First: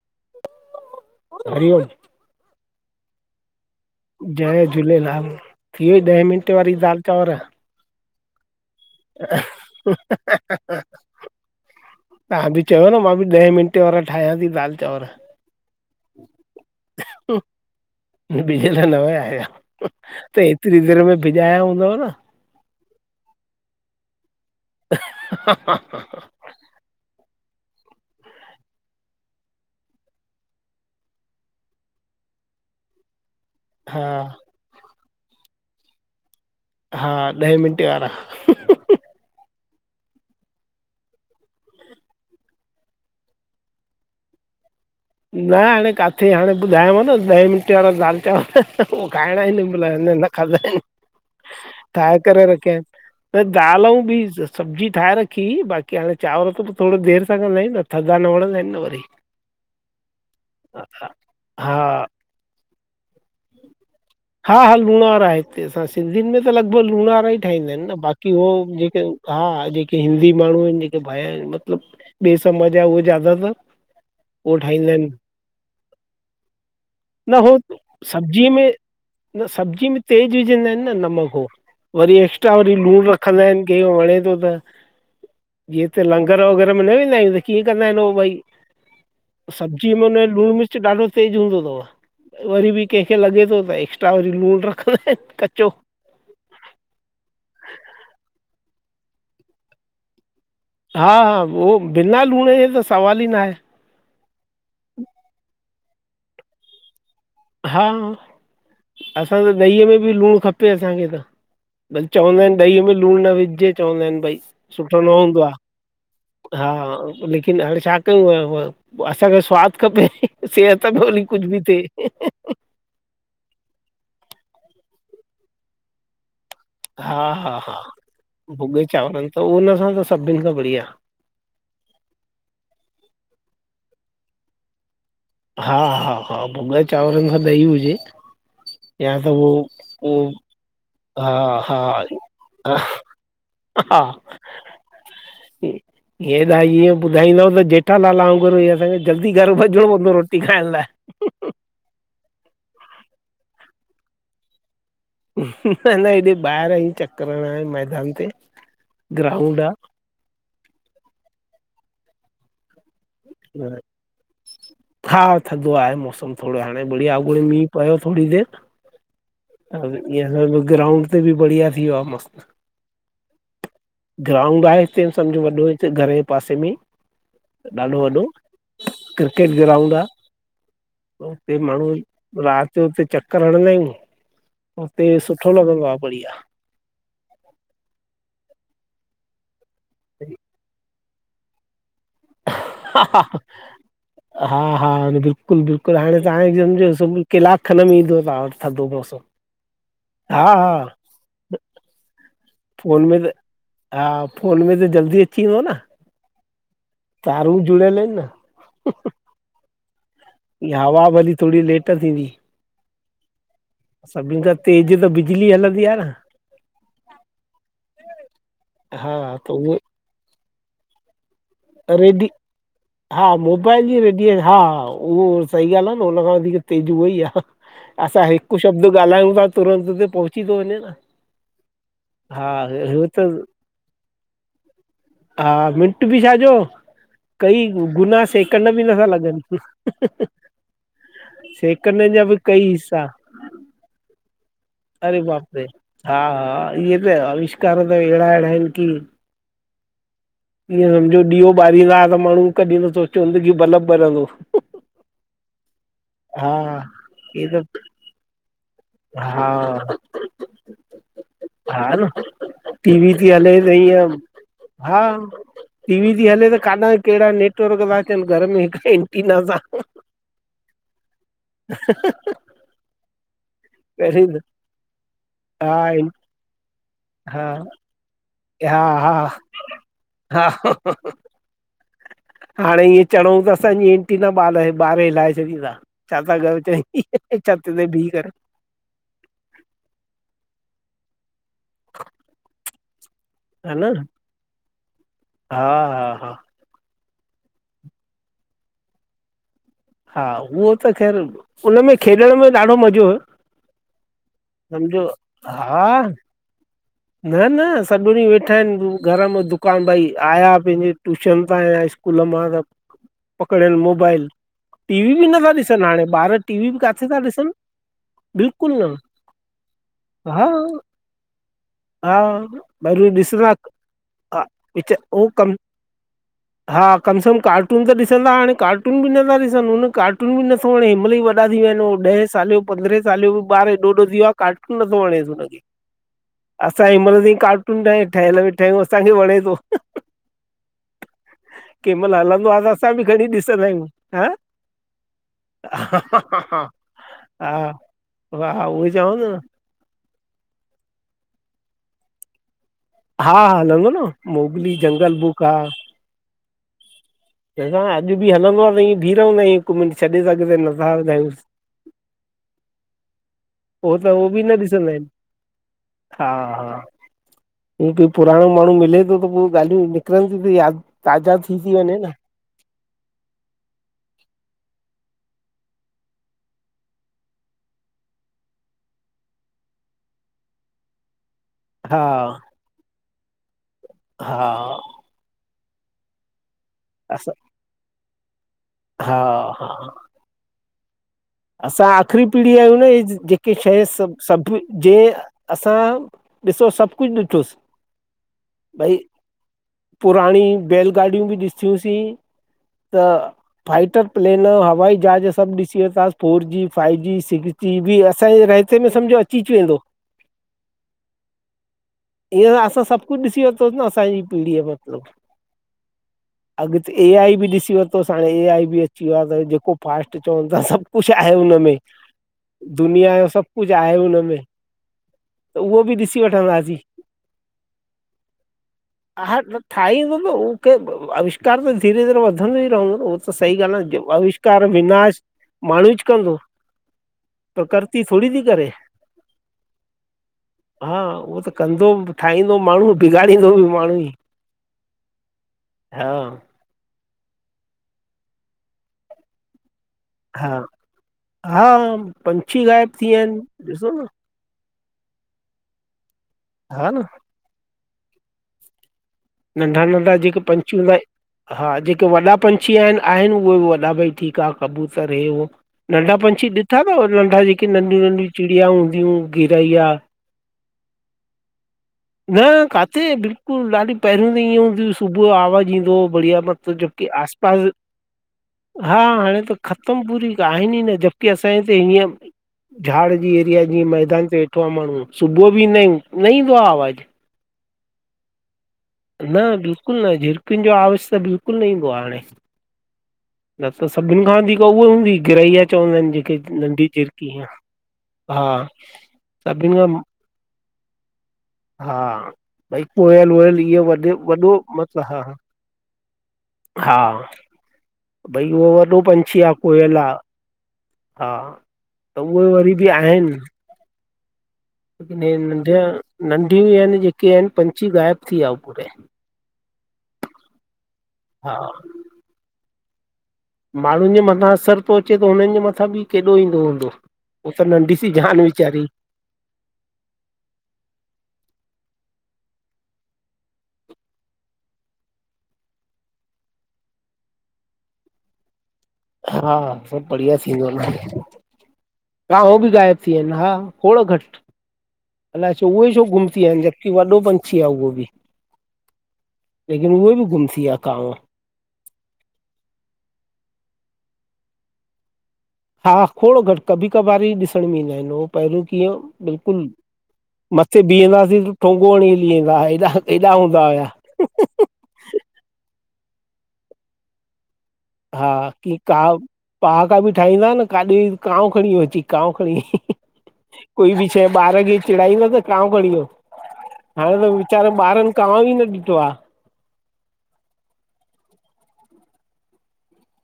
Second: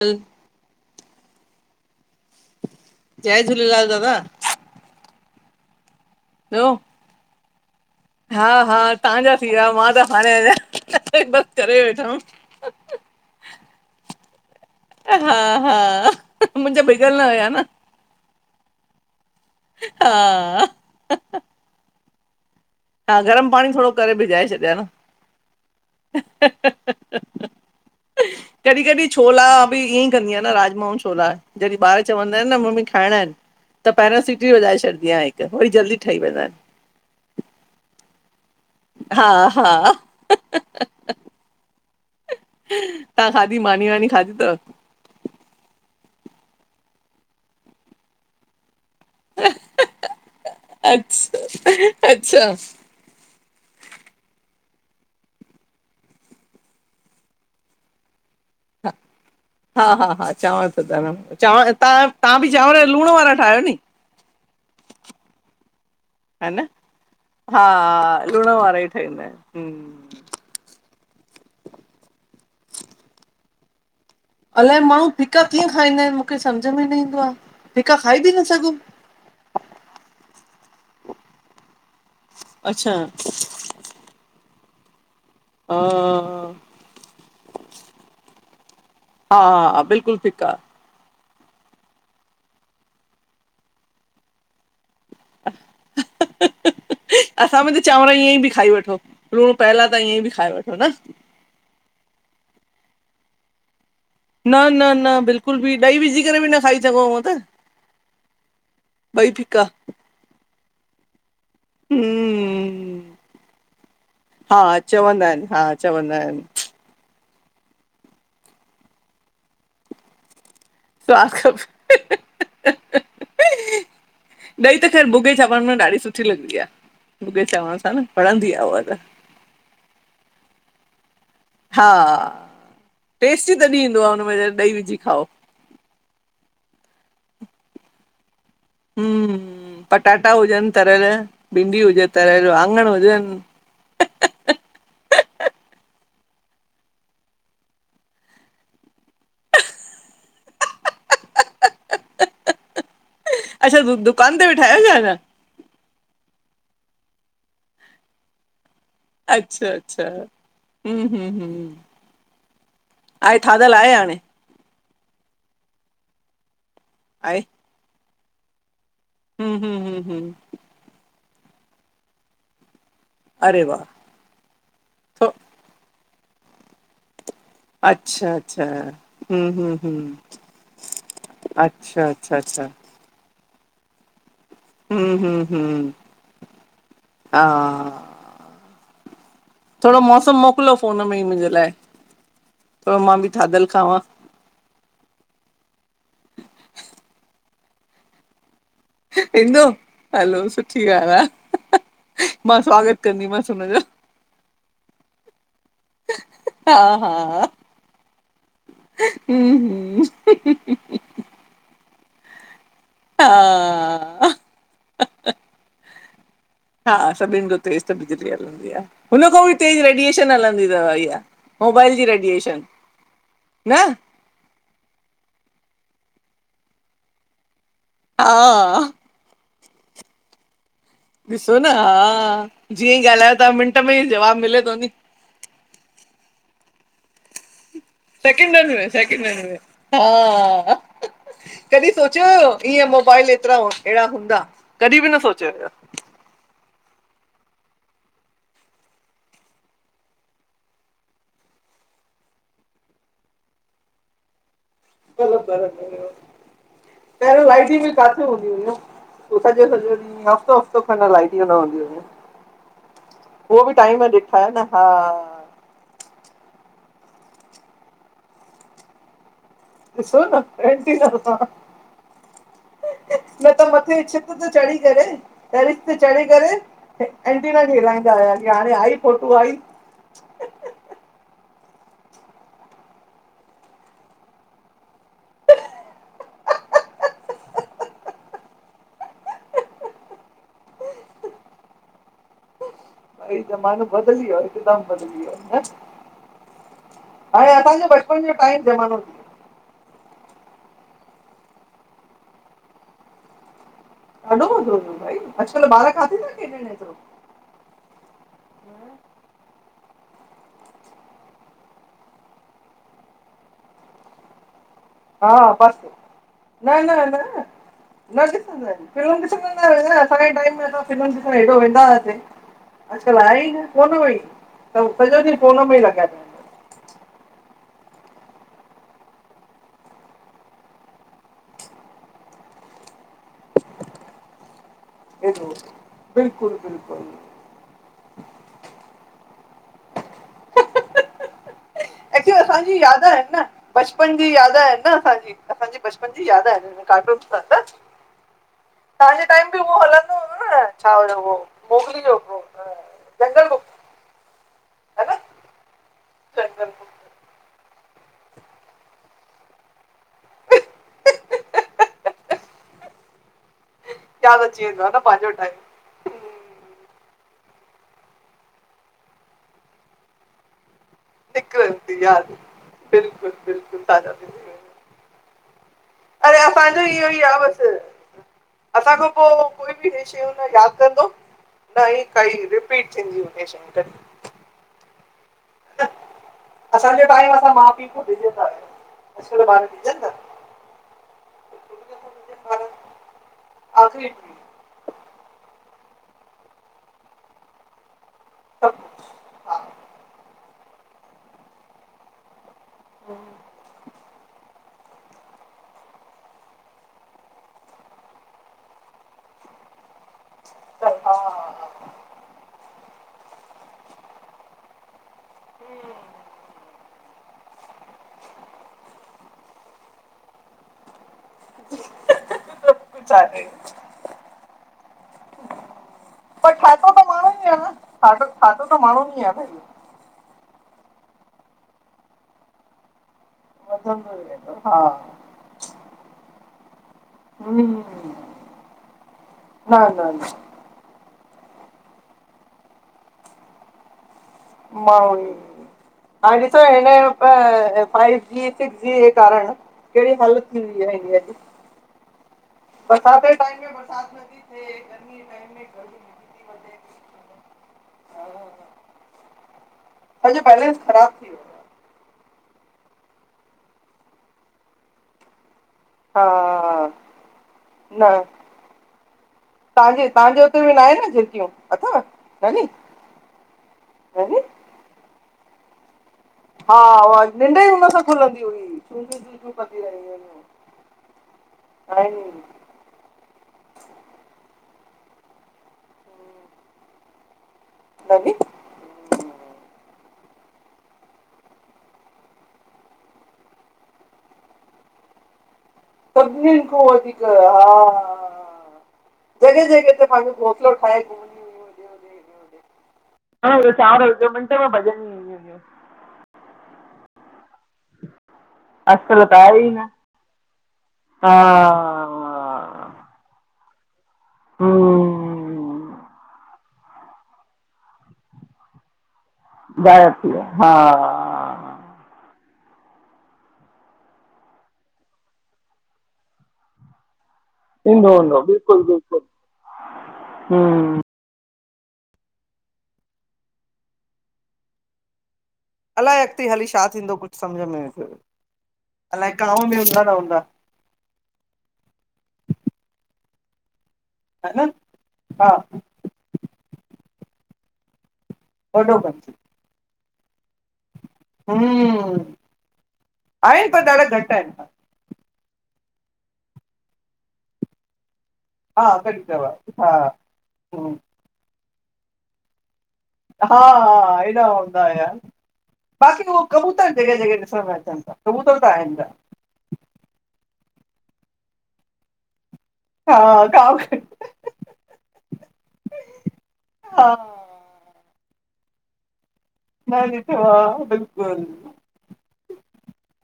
ठ। हरि ओम्। जय झूलेलाल दादा। जय झूलेलाल, थी वई ॾहें मिंट ॿियो वारी दाल चांवर? हा हा तांजा थी विया मां त हाणे हञां बस करे वेठम्। तव्हां बि चयो न मां बि ॾह मिंटे वारा ठाहियां थी दाल। चांवर हा हा मुंजा बिगल न हुया न। बिजल न विया आहिंया हा। त हेतरी देर में बिॼाया हूंदव न। हा गरम पाणी थोरो करे भिॼाए छॾियां न। हा हा। कॾहिं कॾहिं छोला बि ईअं ई कंदी आहिया न राजमाऊं छोला। जॾहिं ॿार चवंदा आहिन् न मम्मी खाइणा आहिन्। त हा पैरासिटी वजाए छॾी आहियां हिक वरी जल्दी ठही वञ आहिन्। हा ॾहें मिंटे वारा। हा हा। तां खाधी मानी वानी खाधी थव? न हाणे काथे हाणे ॿुधायांव न ॾहें मिंटे वारा दाल चांवर। उ खाइणा आहिन्, मल न खादा आहिन्, अच्छा ठाहे करे अच्छा रखियान। त दाल ऊ बि सब्जी ठाहे रखी, बाक़ी हाणे चांवर त थोड़ी देर सां कंदा आहियूं न। थदा न वॾदां आहिन् न वरी। हा हा हा चांवर सध न चांवर हा तां बि चांवर लूण वारा ठाहियो नी। हा हा लूणावरा हिते असां सिंधियुनि में हा त न लॻभॻ लूण वारा ई हा ठाहींदा आहिन न, बाक़ी लूण उह वारा ई जेक। ठहींदा आहिनि हा जेके हम्म हिंदी माण्हू आहिन् जेके बायर् आहिन मतलब ॿिए समाज ज उहे ज्यादा त। अलाए माण्हू फिका कीअं खाईंदा आहिन मूखे सम्झ में न ईदो आ, फिका खाई बि न सब्जीअ सघूं। में न सब्जी में तेज विझंदा आहिन न नमक हो, वरी एक्स्ट्रा वरी अच्छा लूणु रखंदा आहिन। ॻे वणे थो त हा जीअं त लंगर वग़ैरह में न वेंदा आहियूं त कीअं कंदा आहिन उ भई। हा हा सब्जी में बिल्कुलु हुनए फिका लूण मिर। ॾाढो तेज हूंदो थव वरी बि केंखे लॻे थो त एक्स्ट्रा वरी लूण रखंदा आहिन। कच्चो। असां में त चांवर ईअंई बि खाई वठो लूण पयल आ त ईअं बि खाई वठो। न हा हा उहो बिना लूण जे त सवाल ई न आहे। न न न बिल्कुल बि ॾही विझी करे बि न खाई सघो हू त। हा ॿई असां त फिका ॾहीअ में बि लूण खपे असांखे त। भई चवंदा आहिन ॾहीअ में हम्म लूण न विझजे चवंदा आहिन भई सुठो न हूंदो आ। अचा बंदा आहिन। उंधा। लेकिन हाणे छा कयूंआ। असांखे स्वाद खपे सेहत भली स्वाद कुछ बि थिए। खपे [inaudible] ॾही त ख़ैरु भुॻे चांवर में ॾाढी सुठी लॻंदी आ, हा भुॻे हा चांवर हा सां न, वणंदी आहे उहा भुॻे त। चांवरनि त उन सां त सभिन खां बढ़िया। हा टेस्ट तॾहिं ईंदो आ हुन में ॾही विझी खाओ। हा हा हा भुगां चांवरन मा त ॾही हुजे। या त हम्म उह पटाटा हुजनि तरियल उह हा हा भिंडी हुजे तरियल हा। वाङण हुजनि हा। हेअ त इअं ॿुधाईंदव त जेठालाल वांगुरु असांखे जल्दी घरु भजणो पवंदो रोटी खाइण लाइ। अच्छा त दुकान ते वेठा आयो छा अञा? न न हेॾे ॿाहिर आ चकर न मैदान ते। ग्राउंड अच्छा अच्छा हं हं हं। आाए थां धल आहे आए हाणे। हा थदो आहे मौसम थोरो हाणे बढ़िया आहे आगुणे मींहु पयो थोरी देर। हम्म हम्म हम्म हम्म ईअ ग्राउंड ते बि बढ़िया थी वयो आहे मस्त। अरे वाह। ग्राउंड आहे हिते थो सम्झो वॾो हिे घर जे पास में ॾाढो वट। वढो अच्छा अच्छा हम्म क्रिकेट हम्म ग्राउंड आ। हम्म ते माण्हू अच्छा अच्छा अच्छा रात जो ते चक। करणंदा आहियूं हुते हम्म हम्म सुठो लॻंदो हम्म आ बढ़िया। हा। थोरो मौसम मोकल्यो फ़ोन में ई मूंजे लाइ। थोरो हा मां हा बि थाधल खावां हा हा बिल्कुल बिल्कुल हाणे तां सम्झोब कलाक खन में ईंदो तां वट थदो मौसम। ईंदो हलो हा हा सुठी ॻाल्ह आ, मां स्वागत फोन में त कंदीमस् हुनजो। हा फोन में त जल्दी अची वयो न। हा। हा तारूं जुड़ेल हीन न। हं हं। ईयां हवा भली थोडी लेट थींदी। हा। सभिन खां तेज़ त बिजली हलंदी आ न। हा सभिन खां तेज़ त बिजली हलंदी आ हा हुन खां त बि उहो तेज रेडिएशन हलंदी थव इहा। मोबाइल जी रेडी रेडिएशन हा न मोबाइल जी रेडीय हा। उहो सही ॻाल्ह आ। न उन खां वधीक तेज उहा ई आहे असां हा हिक शब्द ॻाल्हायूं था। तुरंत ते पहुची थो वञे न। ॾिसो न हा हा जीअं हू ई त ॻाल्हायो था मिंट में ई जवाब मिले थो नी। हा मिंट बि छाजो। कई गुना सेकंड सेकेंडनि बि में नथा लॻन्। सेकेंडनि में हा कॾहिं सोचियो थियां मोबाइल एतरा एड़ा हूंदा कॾहिं बि न अरे बाप रे सोचियो। हा हा इहे त अविष्कार त अहिड़ा अहिड़ा आहिन की। ईअं सम्झो ॾीओ ॿारींदा त माण्हू कॾहिं न सोचियो की बल्ब बल्ब जो। बल्ब बल्ब होयो हे पेहंरो त लाइटियूं बि काथे हूंदी हुई न? हा सॼो-सॼो ॾींह हफ्तो-हफ्तो खन लाइटयु न हूंदी हुईउ। टी वी थी हले तईम ॾिठा आहिनि हा टीवी थी हले त काथां कैड़ा नेटवर्क था अचन घर में हिक एंटीना सां। ॾिसो न एंटीना हां न त म मथे पहिरीं छित ते चढ़ी करे हा टेरीस ते चढ़ी करे। हा एंटीना खे हिलाईंदा होयासी हाणे हा आई हा फोटू आई। हा हाणे इअं चढ़ु त असांजी एंंटीना ॿार-ॿार हिलाए छॾींदा। छा ता कयो चई छत ते भी करे? भई हा जमानो न बदलियो हिकदम बदलीयो न? हा हा हा हाणे असांॼे बचपन ॼो टाइम ज़मानों। हा उहो त ख़ैर उन में खेॾण में ॾाढो मज़ो ॾाढो मज़ो हुयो सम्झो भाई अॼकल ॿार काथे था खेॾण एयरो। न-न सॼो ॾीं वेठा आयन घर में दुकान भई आया पैंजे ट्यूशन तां ऐं स कूल मां त पकड़ेन मोबाइल। टीवी ॿि हा नथा ॾिसन बसि हाणे ॿार टीवी ॿि न न काथे था न ॾिसन। न ॾिसंदां आयन फिल्म ॾिसंदां न आयन असांजे हा टाईम ते असां फिल्म ॾिसन एॾो वें वेंदा हा हुयासि पहिरियों अॼकल आई ॾिसंदा न फोन में ई हा, त सॼो पिच हो ॾींह कम फोन में ई लॻा पया आयन। हा कम से कम कार्टून त ॾिसंदा हाणे कार्टून ॿि नथा ॾिसन हुन कार्टून ॿि नथा हणे हिमहिल ई वॾा थी विया अन ॾह साल पंदहे साले ॼो ॿार एॾो वॾो थीयो आ। कार्टून नथो वणेस हेॾो हुनखे बिल्कुलु असांॼी उमर में बिल्कुलु कार ठहियल मेठायूं असांखे वणे थो। कंहिंमहिल अक्चूली हलंदो आहे त असांजी असां याद बि खणी आयन न ॾिसंदा आहियूं बचपन हा ॼी याद आयन न असांॼी, असांॼी बचपन ॼी यादि हा आयनं। कार्टून हा-हा उहई चऊ। अ टाइम ॿि उह हलंदो न छा उहो मोगिल वियो। हा-हा हलंदो न मोगली जंगल बुक आ। ब बिलक असा अॼ ॿि हलंदो आ त बीह रहंदा आयूं हिक मिंट छॾे सघ तक नज़ार हंद आयूं। उह त उहो ॿि यादि न अची वेंदो आहे ॾिसंदा आयन पंहिंजो टाइम हा-हा। हं कोई पुराणो माणू मिले थो त पो ॻालियूं निकिरन थियूं त याद ताज़ा थी थी वञे न‌। बिल्कुल-बिल्कुल ताज़ा द अड़े असांजो इयो ई आ बस। असांखा पो कोई ॿि इ शयु हुन न याद कंदो। न हा ई कई रिपीट थींदीउ शयूं गॾ। हा असांजो टाइम असां माउ पीउ को डिजंदा हा हुयासी अॼकल ॿार हा ॾिजन न। असां आख़िरी पीढ़ी आयूं न इ जेके शइ सॿ आख़िरी सॿ। जे असां ॾिसो सॿ कुछ ॾिठोसि। हा भई पुराणी बैलगाॾियूं ॿि ॾठियूंसीं। त फाइटर प्लेन, हवाई जहाज सॿ ॾिसी वारतासी। Four G, five G, six G ॿि असांजे रयते में सम्झो अची वेंदो। दफा हिंयर असां सब कुछ डिसी वरतो न असांजी पीढ़ीअ मतलब। अॻते ए आई ॿि ॾिसी वर ॾिसो हाणे ए आई बि अची वियो आ त जेको फास्ट चवनि था सभु कुझु आहे उन मं में, कुझु दुनिया जो आहे सब कुछु आहे हुनमें। त उहो बि ॾिसी पर वठंदा सीं। ठातो त माण्हू ई आहे न ठातो ठातो त माण्हू ई आहे भई ठाई उअव न उह के, अविष्कार त धीरे- धीरे वधंदो ई रहंदो न। सही ॻाल्हि आ न वधंदो ई वेंदो अविष्कार, हा विनाश माण्हूच कंदो हम्म प्रृकर्ति थोङी थी करेे। न न न हा उहो त कंदो, ठाहींदो माण्हू बिगाड़ींदो बि माण्हू ई। माने हा [unintelligible] फाइव जीअ जे कारण केङि हालत हा थी वई आ इंडिया जी। हा पंछी गायब थी विया आहिन ॾिसो न। की टाइट [inaudible] हा न नंढा नंढा जेके सॼो पंछी बैलेंस हूंदा ख़राब थी वियो आइन हा जेके वॾा पंछी आहिन, उहे बि वॾा ठीकु आहिन कबूतर हे उहो नंढा आहे पंछी ॾिठा थव, हा नंढा जेके नंढियूं न नंढियी चिड़िया हूंदियूं हुंयूं गिरैया तव्हांजे तव्हांजे हुते बि न आहे न झिरकियूं अथव न नी? काथे बिल्कुलु ॾाढी पहिरियों त ईअं हूंद्यूं, सुबुह जो आवाज़ ईंदो हो बढ़िया। मतु हा जबकि उहा निंड ई आसपास, हुन सां खुलंदी हुई हा छूं छूं छूं हाणे छूं त कंदी ख़तम रहंदी पूरी हुयूं आहिन ई न। की असांजे हिते हीअं आहिनि झाड़ जी एरिया, जीअं मैदान ते वेठो आ माण्हू सुबुह बि ईंदा आहिन, न ईंदो आ आवाज़ु। दी [inaudible] न बिल्कुलु न, झिरकियुनि जो आवाज़ त बिल्कुलु न ईंदो आ हाणे। न त सभिनि खां वधीक उहा हूंदी हुई, गिरैइपा। सभिन खां वधीक, हा हा जॻह- सभिनि जॻह खां ते पंहिंज ठाए [inaudible] हा भई कोयल वोयल हाणे त इहो वॾ चांवर विझो मिंट वॾो में भॼंदी हा, हा। हुयूं हा भई उह वॾो अॼुकल्ह पंछी त आ आहे ई न कोयल आ, हा। त उहे वरी बि आहिन। हम्म लेकिन हे नंढिय, नंढियूं आहिन जेके आहिन पंछी ग़ायब थी विया हू पूरे। गायब थी विया, हा। हा माण्हुनि जे मथां असरु थो अचे त हुननि जे मथां बि केॾो ईंदो हूंदो। उह त नंढी सी थींदो हूंदो जान बिल्कुलु वीचारी। हम्म अलाए अॻते हली छा थींदो कुछु सम्झ में नथो अ हा सब बढ़िया थींदो। [inaudible] हा उहो बि ग़ाइब थी विया आहिन, हा, थोङो घटि ह न हा अलाए छो उहे छो गुम थी विया आहिन? वॾो पंछी आ उहो बि। [inaudible] डो ब लेकिन उहे बि गुम थी विया कांव। हम्म आहे पर ॾाढा घट आहिन। हा! खोॾ घट, कभी कभार ही ॾिसण में ईंदा आहिन उहो। पहिरियूं कीअं हा हुओ, कॾहिं कबार बिल्कुलु हा मथे बीहंदासीं त ठोंगो हणी हली वेंदा आ हेॾा। हा-हा एॾा हूंदा हुया, बाक़ी उहो कबूतर जगह-जगह ॾिसण में अचन। हा! की कॉंव पहाका बि ठाहींदा आ न काॾे वई काॅंव खणी वयो अची काॅंव खणी ह्ह ह् ह्। हा गांव कोई बि शय ॿार खे चेड़ाई दो त कॉंव खॾी वयो। हा हाणे त वेचारन बारन कॉंव ही न ॾिठो आ। न ॾीठो आ बिल्कुल।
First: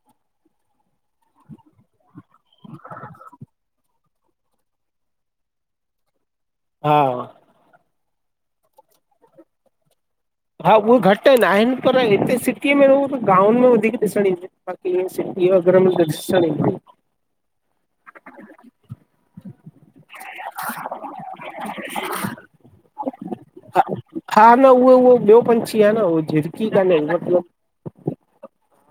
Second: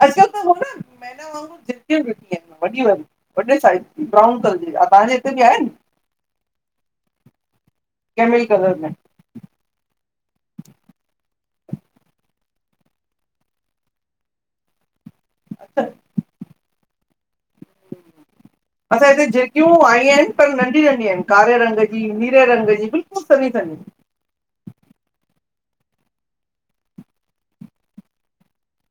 असक हो न् मैना वाग़ूर झिरकियू हुयूं। वॾी वारीयू, वॾे साइज जी, ब्राउन कलर जी हा तहांजे हिते बि आहेन। हां! केमें ई कलर में। हा! उओ घट न आहेन पर इते सीटीअ में उउह गाॅंवन में वधिक ॾिसण ईंदी बाक़ी इय सिट् इह अगर मूखे ॾिसण ईंदी असां ऐ हिते जेकियूं आई आयेन, पर नंढी-नंढि आहेन! कारे रंग जी, नीरे रंग जी बिल्कुल सन्नी-सन्नी हा हा न, उओ-उओ ॿयो पंछी आ न उहो झिरकी काने मतलब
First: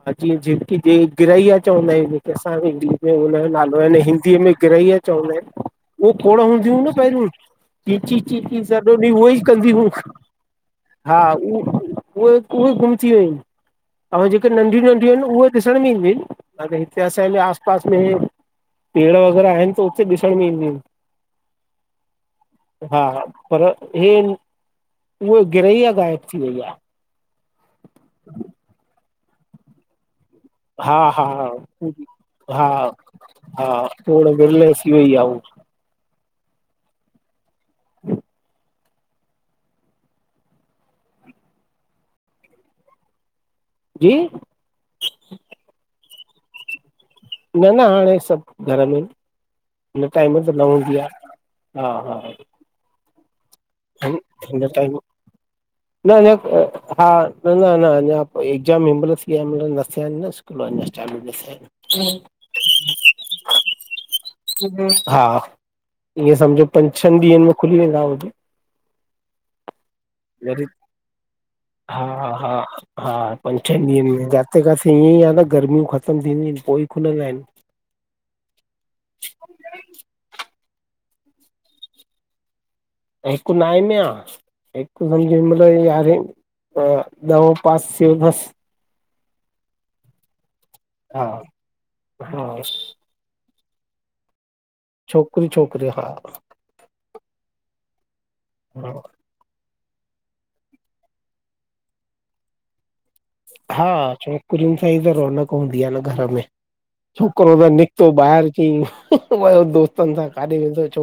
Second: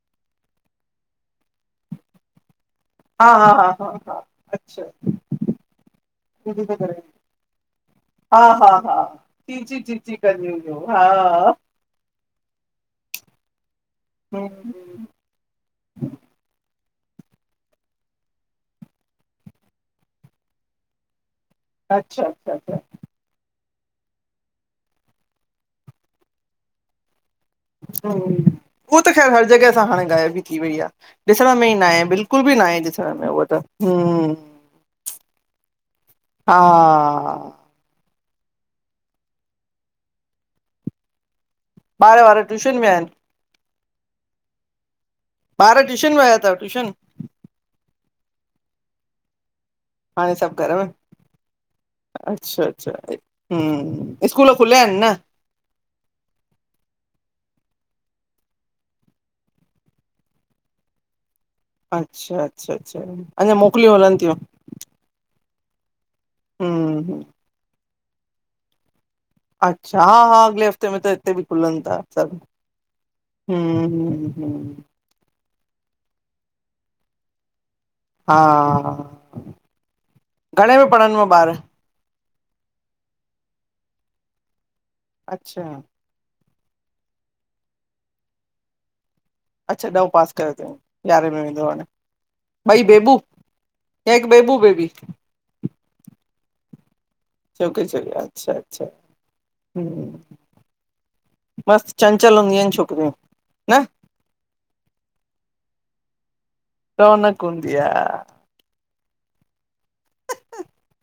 हां जीअं झिरकी जे ग़िरैया चवंदा आहयूं, जेके असांं खे ईंदी। ब्यो हा हा हुनयो हा नालो हा हन हा हिंदीअ में अच्छा ग़िरैया चवंदा आहेन, उओ खोड़ हूंदियूं हून पहरियूं। इअ हा चीं-चीं-चीं हा सॼो हा ॾींह उहो ई कंदी चीची हुं! चीची कंदियूं हुयूं हा उह। उहे-उहे गुम थी वयूं अन, अउ हम्म, जेके हम्म, नंढि-नंढियूं आहिन न उहे ॾिसण में ईंदीयूंन, हन हिते असां ऐ मे आस पास में पेड़ वग़ैरह आहेन त उते ॾिसण में ईंदियू इन। अच्छा अच्छा अच्छा हां पर हे इन, उह गिरैया ग़ायब थी वईया। हूम उह त ख़ैर हर जगह सां हाणे गायब ई थी वई आह, हा हा ॾिसण में ई न आहे बिल्कुल बि न हा आहे ॾिसण में उअ त हा थोरो हूम्। विरले थी वई आहे उहा हाआ! बार-वार ट्यूशन वया आयेन। जीइ! बार ट्यूशन वया तव ट्यूशन। न-न हाणे सब घर में आऐ न। हिन हाणे टाइम त न हूंदी आ, हा! छ- छा आहे। अई हिंन टाईम न-न अ हा न-न-न अञां एग्ज़ाम हिमल्ल थी आ हिमल्ल न थ्या आए न स् कूल अञां चालू न थ्या आयेंन। अच्छा-अच्छा-अच्छा अञां मोकलियूं हलन तयूं। हा! ईंअ समझो हम्म पंज-छह हम्म ॾीहन में खुली वेंदा होॾे। अच्छा हा हा अॻिले हफ़्ते में त हिते बि खुलनि था सभु हा-हा-हां हम्म पंज-छन ॾीहं में हम्म जाते हम्म काते हियई आ न गर्मियूं ख़तम थींदियूं इन पो ई खुलंदा आऐन। हा! घणे में पढ़नव ॿार? हिक नाए में आ, हिक सम्झ हिम्मल अच्छा यारहे अ ॾहो पास से बस। अच्छा ॾहों पास कयो तइ हा यारहें में वेंदो हाणे। हा ॿई बेबू? एक बेबू, बेबी। छोकरी, छोकरो हां। छोकरी, छोकरो! अच्छा-अच्छा। हा हूंअ, मस्त चंचल हूंदयू अन छोकरीयूं। हां! छोकरीयून सां ही त रौनक हूंदी आ न घर में। रौनक छोकरो त हूंदी निकतो आ ॿाहिर थी वयो दोस्तन सां काॾे वेंदो छो।